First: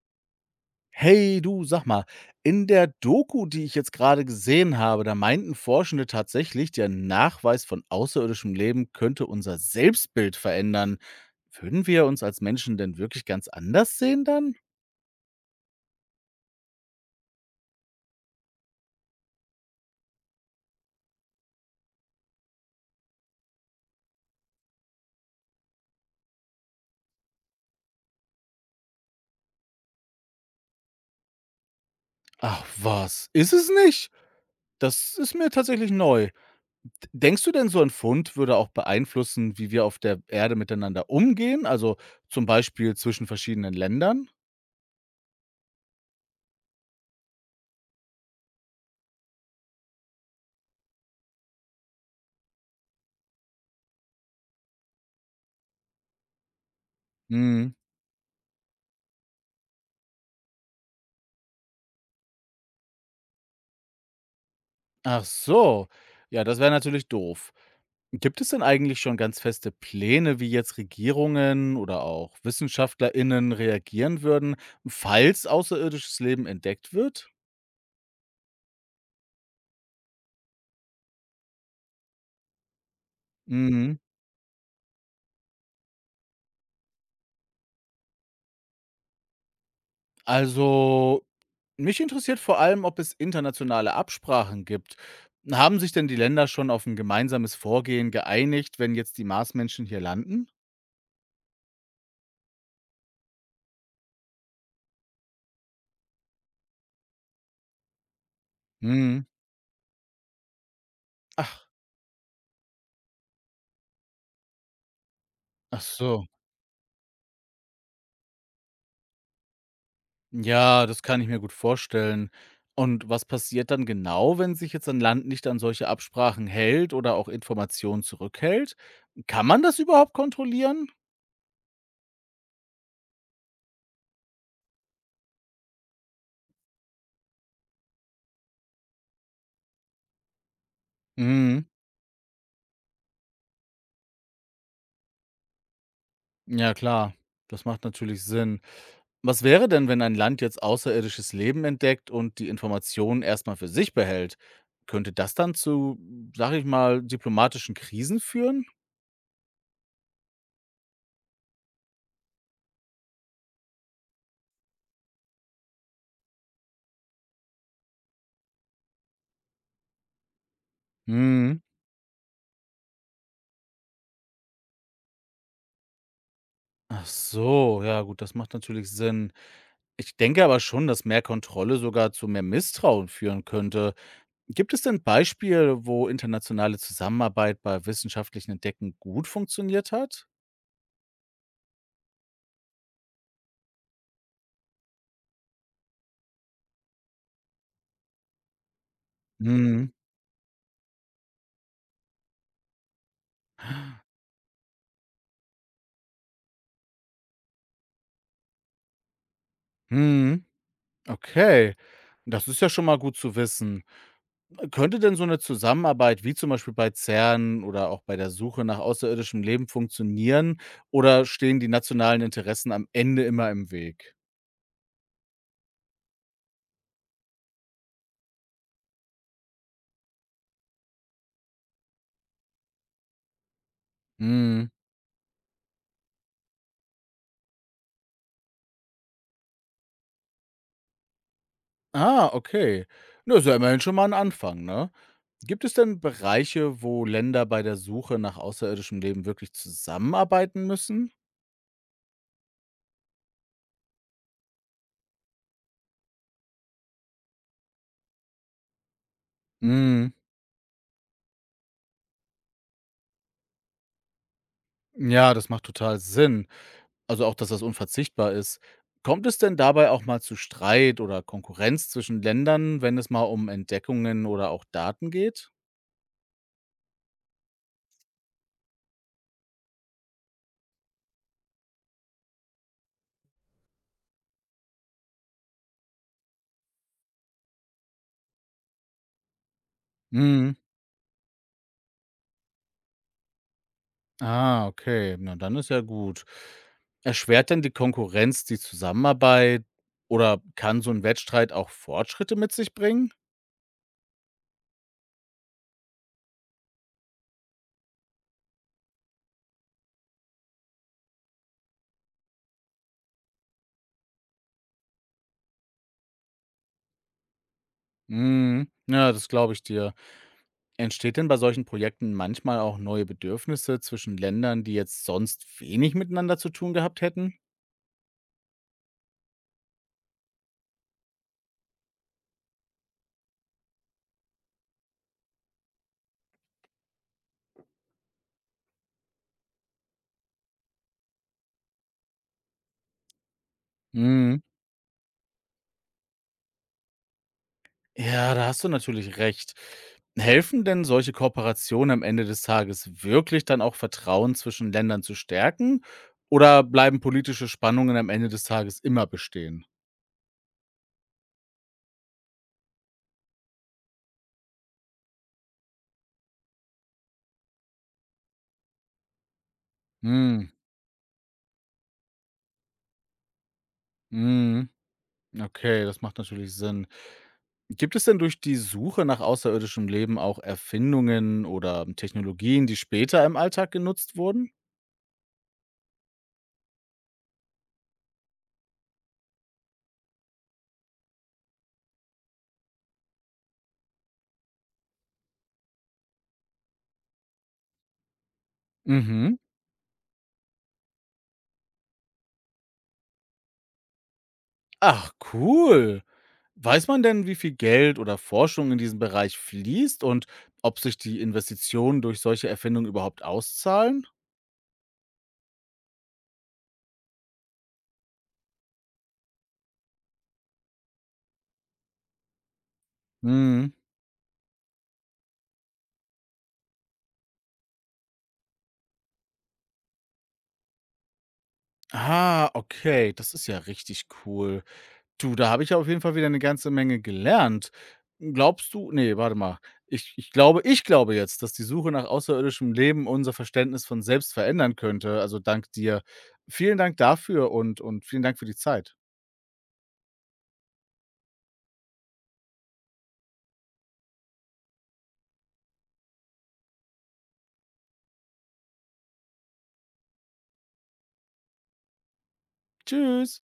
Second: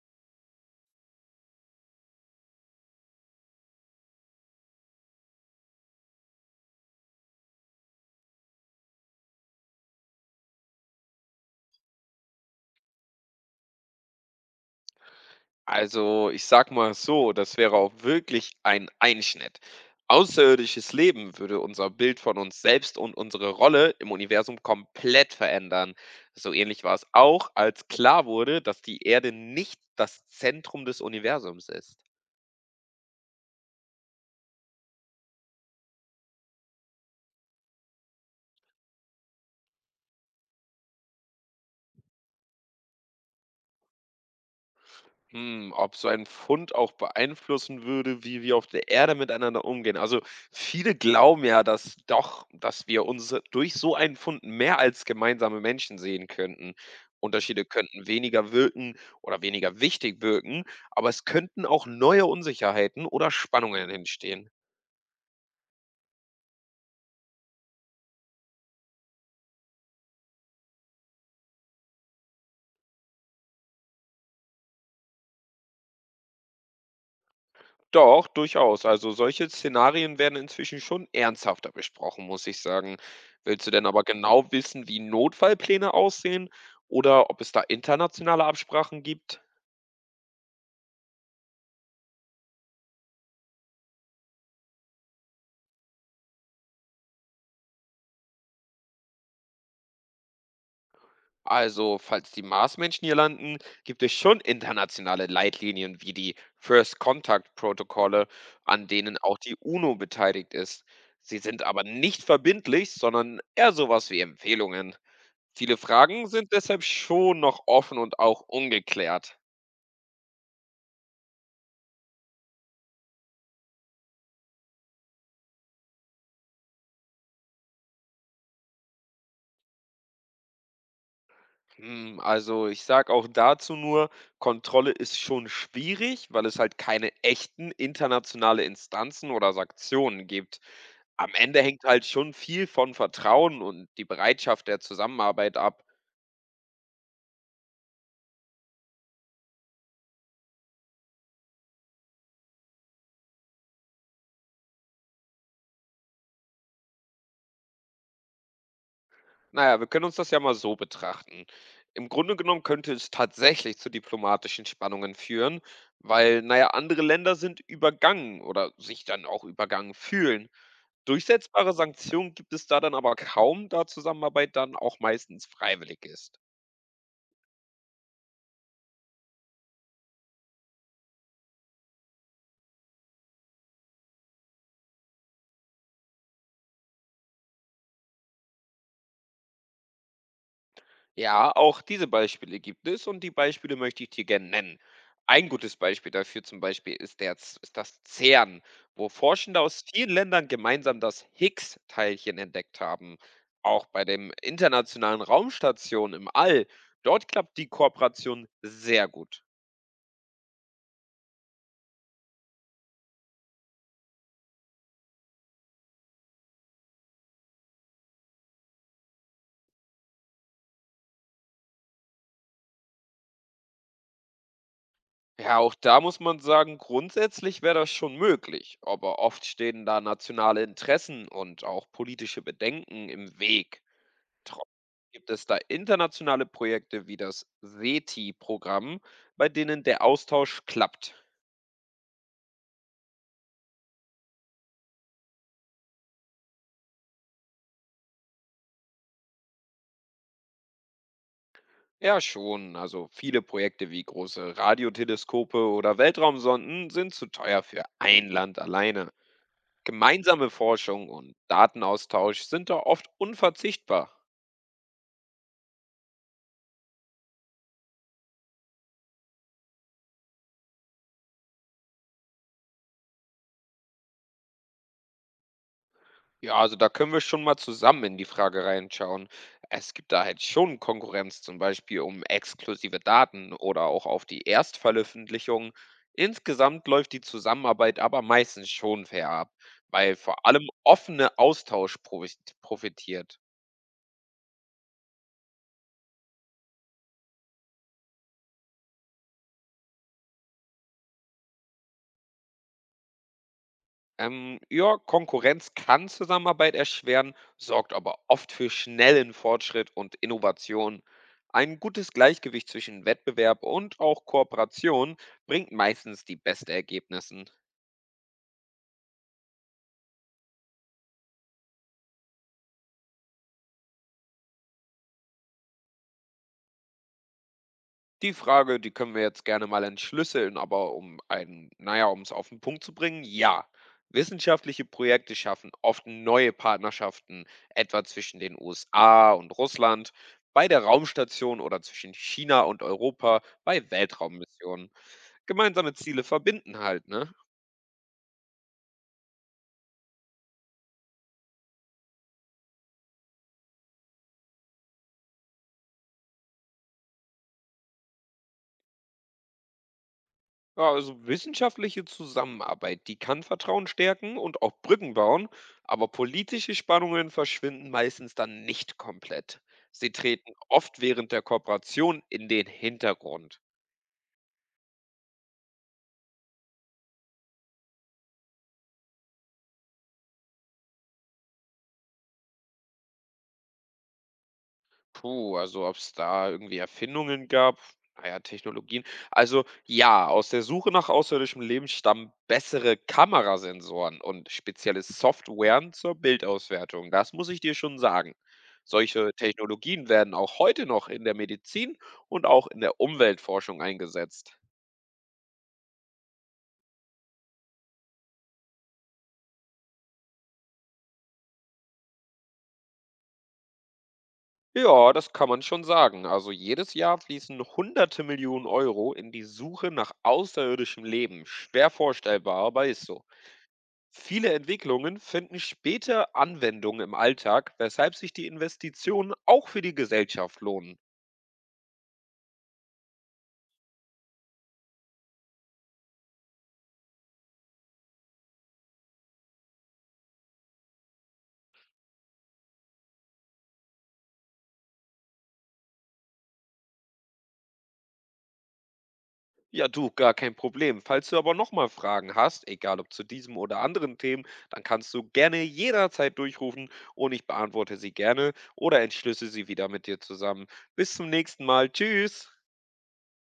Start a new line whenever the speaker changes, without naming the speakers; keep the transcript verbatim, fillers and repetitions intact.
Hey, du, sag mal, in der Doku, die ich jetzt gerade gesehen habe, da meinten Forschende tatsächlich, der Nachweis von außerirdischem Leben könnte unser Selbstbild verändern. Würden wir uns als Menschen denn wirklich ganz anders sehen dann?
Also, ich sage mal so, das wäre auch wirklich ein Einschnitt. Außerirdisches Leben würde unser Bild von uns selbst und unsere Rolle im Universum komplett verändern. So ähnlich war es auch, als klar wurde, dass die Erde nicht das Zentrum des Universums ist.
Ach was, ist es nicht? Das ist mir tatsächlich neu. D- Denkst du denn, so ein Fund würde auch beeinflussen, wie wir auf der Erde miteinander umgehen? Also zum Beispiel zwischen verschiedenen Ländern?
Hm, ob so ein Fund auch beeinflussen würde, wie wir auf der Erde miteinander umgehen. Also viele glauben ja, dass doch, dass wir uns durch so einen Fund mehr als gemeinsame Menschen sehen könnten. Unterschiede
Hm.
könnten weniger wirken oder weniger wichtig wirken, aber es könnten auch neue Unsicherheiten oder Spannungen entstehen.
Ach so. Ja, das wäre natürlich doof. Gibt es denn eigentlich schon ganz feste Pläne, wie jetzt Regierungen oder auch WissenschaftlerInnen reagieren würden, falls außerirdisches Leben entdeckt wird?
Doch, durchaus. Also solche Szenarien werden inzwischen schon ernsthafter besprochen, muss ich sagen. Willst du denn
Mhm.
aber genau wissen, wie Notfallpläne aussehen oder ob es da internationale Absprachen gibt?
Also, mich interessiert vor allem, ob es internationale Absprachen gibt. Haben sich denn die Länder schon auf ein gemeinsames Vorgehen geeinigt, wenn jetzt die Marsmenschen hier landen?
Also, falls die Marsmenschen hier landen, gibt es schon internationale Leitlinien wie die First Contact Protokolle, an denen
Mhm.
auch die U N O beteiligt ist. Sie sind
Ach,
aber nicht verbindlich, sondern eher sowas wie Empfehlungen. Viele
ach so.
Fragen sind deshalb schon noch offen und auch ungeklärt.
Ja, das kann ich mir gut vorstellen. Und was passiert dann genau, wenn sich jetzt ein Land nicht an solche Absprachen hält oder auch Informationen zurückhält? Kann man das überhaupt kontrollieren?
Hm, also, ich sage auch dazu nur, Kontrolle ist schon schwierig, weil es halt keine echten internationale Instanzen oder Sanktionen gibt. Am Ende
Mhm.
hängt halt schon viel von Vertrauen und die Bereitschaft der Zusammenarbeit ab.
Ja, klar. Das macht natürlich Sinn. Was wäre denn, wenn ein Land jetzt außerirdisches Leben entdeckt und die Informationen erstmal für sich behält? Könnte das dann zu, sag ich mal, diplomatischen Krisen führen?
Naja, wir können uns das ja mal so betrachten. Im Grunde genommen könnte es tatsächlich zu diplomatischen Spannungen führen, weil, naja, andere Länder sind übergangen oder sich dann auch übergangen fühlen.
Mhm.
Durchsetzbare Sanktionen gibt es da dann aber kaum, da Zusammenarbeit dann auch meistens freiwillig ist.
Ach so, ja gut, das macht natürlich Sinn. Ich denke aber schon, dass mehr Kontrolle sogar zu mehr Misstrauen führen könnte. Gibt es denn Beispiele, wo internationale Zusammenarbeit bei wissenschaftlichen Entdecken gut funktioniert hat?
Ja, auch diese Beispiele gibt es und die Beispiele möchte ich dir gerne nennen. Ein gutes Beispiel dafür zum Beispiel ist der, Z- ist das CERN, wo Forschende aus
Mhm.
vielen Ländern gemeinsam das Higgs-Teilchen entdeckt haben. Auch bei dem Internationalen Raumstation im All, dort klappt die Kooperation sehr gut.
Mhm. Okay. Das ist ja schon mal gut zu wissen. Könnte denn so eine Zusammenarbeit wie zum Beispiel bei CERN oder auch bei der Suche nach außerirdischem Leben funktionieren oder stehen die nationalen Interessen am Ende immer im Weg?
Ja, auch da muss man sagen, grundsätzlich wäre das schon möglich, aber oft stehen da nationale Interessen und auch politische Bedenken im Weg.
Mhm.
Gibt es da internationale Projekte wie das SETI-Programm, bei denen der Austausch klappt.
Ah, okay. Na, ist ja immerhin schon mal ein Anfang, ne? Gibt es denn Bereiche, wo Länder bei der Suche nach außerirdischem Leben wirklich zusammenarbeiten müssen?
Ja, schon. Also viele Projekte wie große Radioteleskope oder Weltraumsonden sind zu teuer für ein Land alleine.
Mm,
Gemeinsame Forschung und Datenaustausch sind da oft unverzichtbar.
ja, das macht total Sinn. Also auch, dass das unverzichtbar ist. Kommt es denn dabei auch mal zu Streit oder Konkurrenz zwischen Ländern, wenn es mal um Entdeckungen oder auch Daten geht?
Ja, also da können wir schon mal zusammen in die Frage reinschauen. Es gibt da halt schon Konkurrenz, zum Beispiel um exklusive Daten oder auch auf die Erstveröffentlichung. Insgesamt läuft die Zusammenarbeit aber meistens schon fair ab, weil vor
Mm.
allem offene Austausch profi- profitiert.
Ah, okay. Na, dann ist ja gut. Erschwert denn die Konkurrenz die Zusammenarbeit oder kann so ein Wettstreit auch Fortschritte mit sich bringen?
Ähm, ja, Konkurrenz kann Zusammenarbeit erschweren, sorgt aber oft für schnellen Fortschritt und Innovation. Ein gutes Gleichgewicht zwischen Wettbewerb und auch Kooperation bringt meistens die besten Ergebnisse.
Mm. Ja, das glaube ich dir. Entsteht denn bei solchen Projekten manchmal auch neue Bedürfnisse zwischen Ländern, die jetzt sonst wenig miteinander zu tun gehabt hätten?
Die Frage, die können wir jetzt gerne mal entschlüsseln, aber um einen, naja, um es auf den Punkt zu bringen, ja. Wissenschaftliche Projekte schaffen oft neue Partnerschaften, etwa zwischen den U S A und Russland, bei der Raumstation oder zwischen China und Europa, bei
Mhm.
Weltraummissionen. Gemeinsame Ziele verbinden halt, ne?
Ja, da hast du natürlich recht. Helfen denn solche Kooperationen am Ende des Tages wirklich dann auch Vertrauen zwischen Ländern zu stärken? Oder bleiben politische Spannungen am Ende des Tages immer bestehen?
Ja, also wissenschaftliche Zusammenarbeit, die kann Vertrauen stärken und auch Brücken bauen, aber politische Spannungen verschwinden meistens dann nicht komplett. Sie treten
Mhm.
oft während der Kooperation in den Hintergrund.
Mhm. Okay, das macht natürlich Sinn. Gibt es denn durch die Suche nach außerirdischem Leben auch Erfindungen oder Technologien, die später im Alltag genutzt wurden?
Puh, also ob es da irgendwie Erfindungen gab? Na ja, Technologien. Also ja, aus der Suche nach außerirdischem Leben stammen bessere Kamerasensoren und spezielle Softwaren zur Bildauswertung. Das muss ich dir schon sagen. Solche
Mhm.
Technologien werden auch heute noch in der Medizin und auch in der Umweltforschung eingesetzt.
Ach, cool. Weiß man denn, wie viel Geld oder Forschung in diesem Bereich fließt und ob sich die Investitionen durch solche Erfindungen überhaupt auszahlen?
Ja, das kann man schon sagen. Also jedes Jahr fließen hunderte Millionen Euro in die Suche nach außerirdischem Leben. Schwer vorstellbar, aber ist so.
Mhm.
Viele Entwicklungen finden später Anwendung im Alltag, weshalb sich die Investitionen auch für die Gesellschaft lohnen.
Ah, okay, das ist ja richtig cool. Du, da habe ich ja auf jeden Fall wieder eine ganze Menge gelernt. Glaubst du, nee, warte mal. Ich, ich glaube, ich glaube jetzt, dass die Suche nach außerirdischem Leben unser Verständnis von selbst verändern könnte. Also dank dir. Vielen Dank dafür und, und vielen Dank für die Zeit.
Ja, du, gar kein Problem. Falls du aber nochmal Fragen hast, egal ob zu diesem oder anderen Themen, dann kannst du gerne jederzeit durchrufen und ich beantworte sie gerne oder entschlüsse sie wieder mit dir zusammen. Bis zum nächsten Mal. Tschüss.
Tschüss.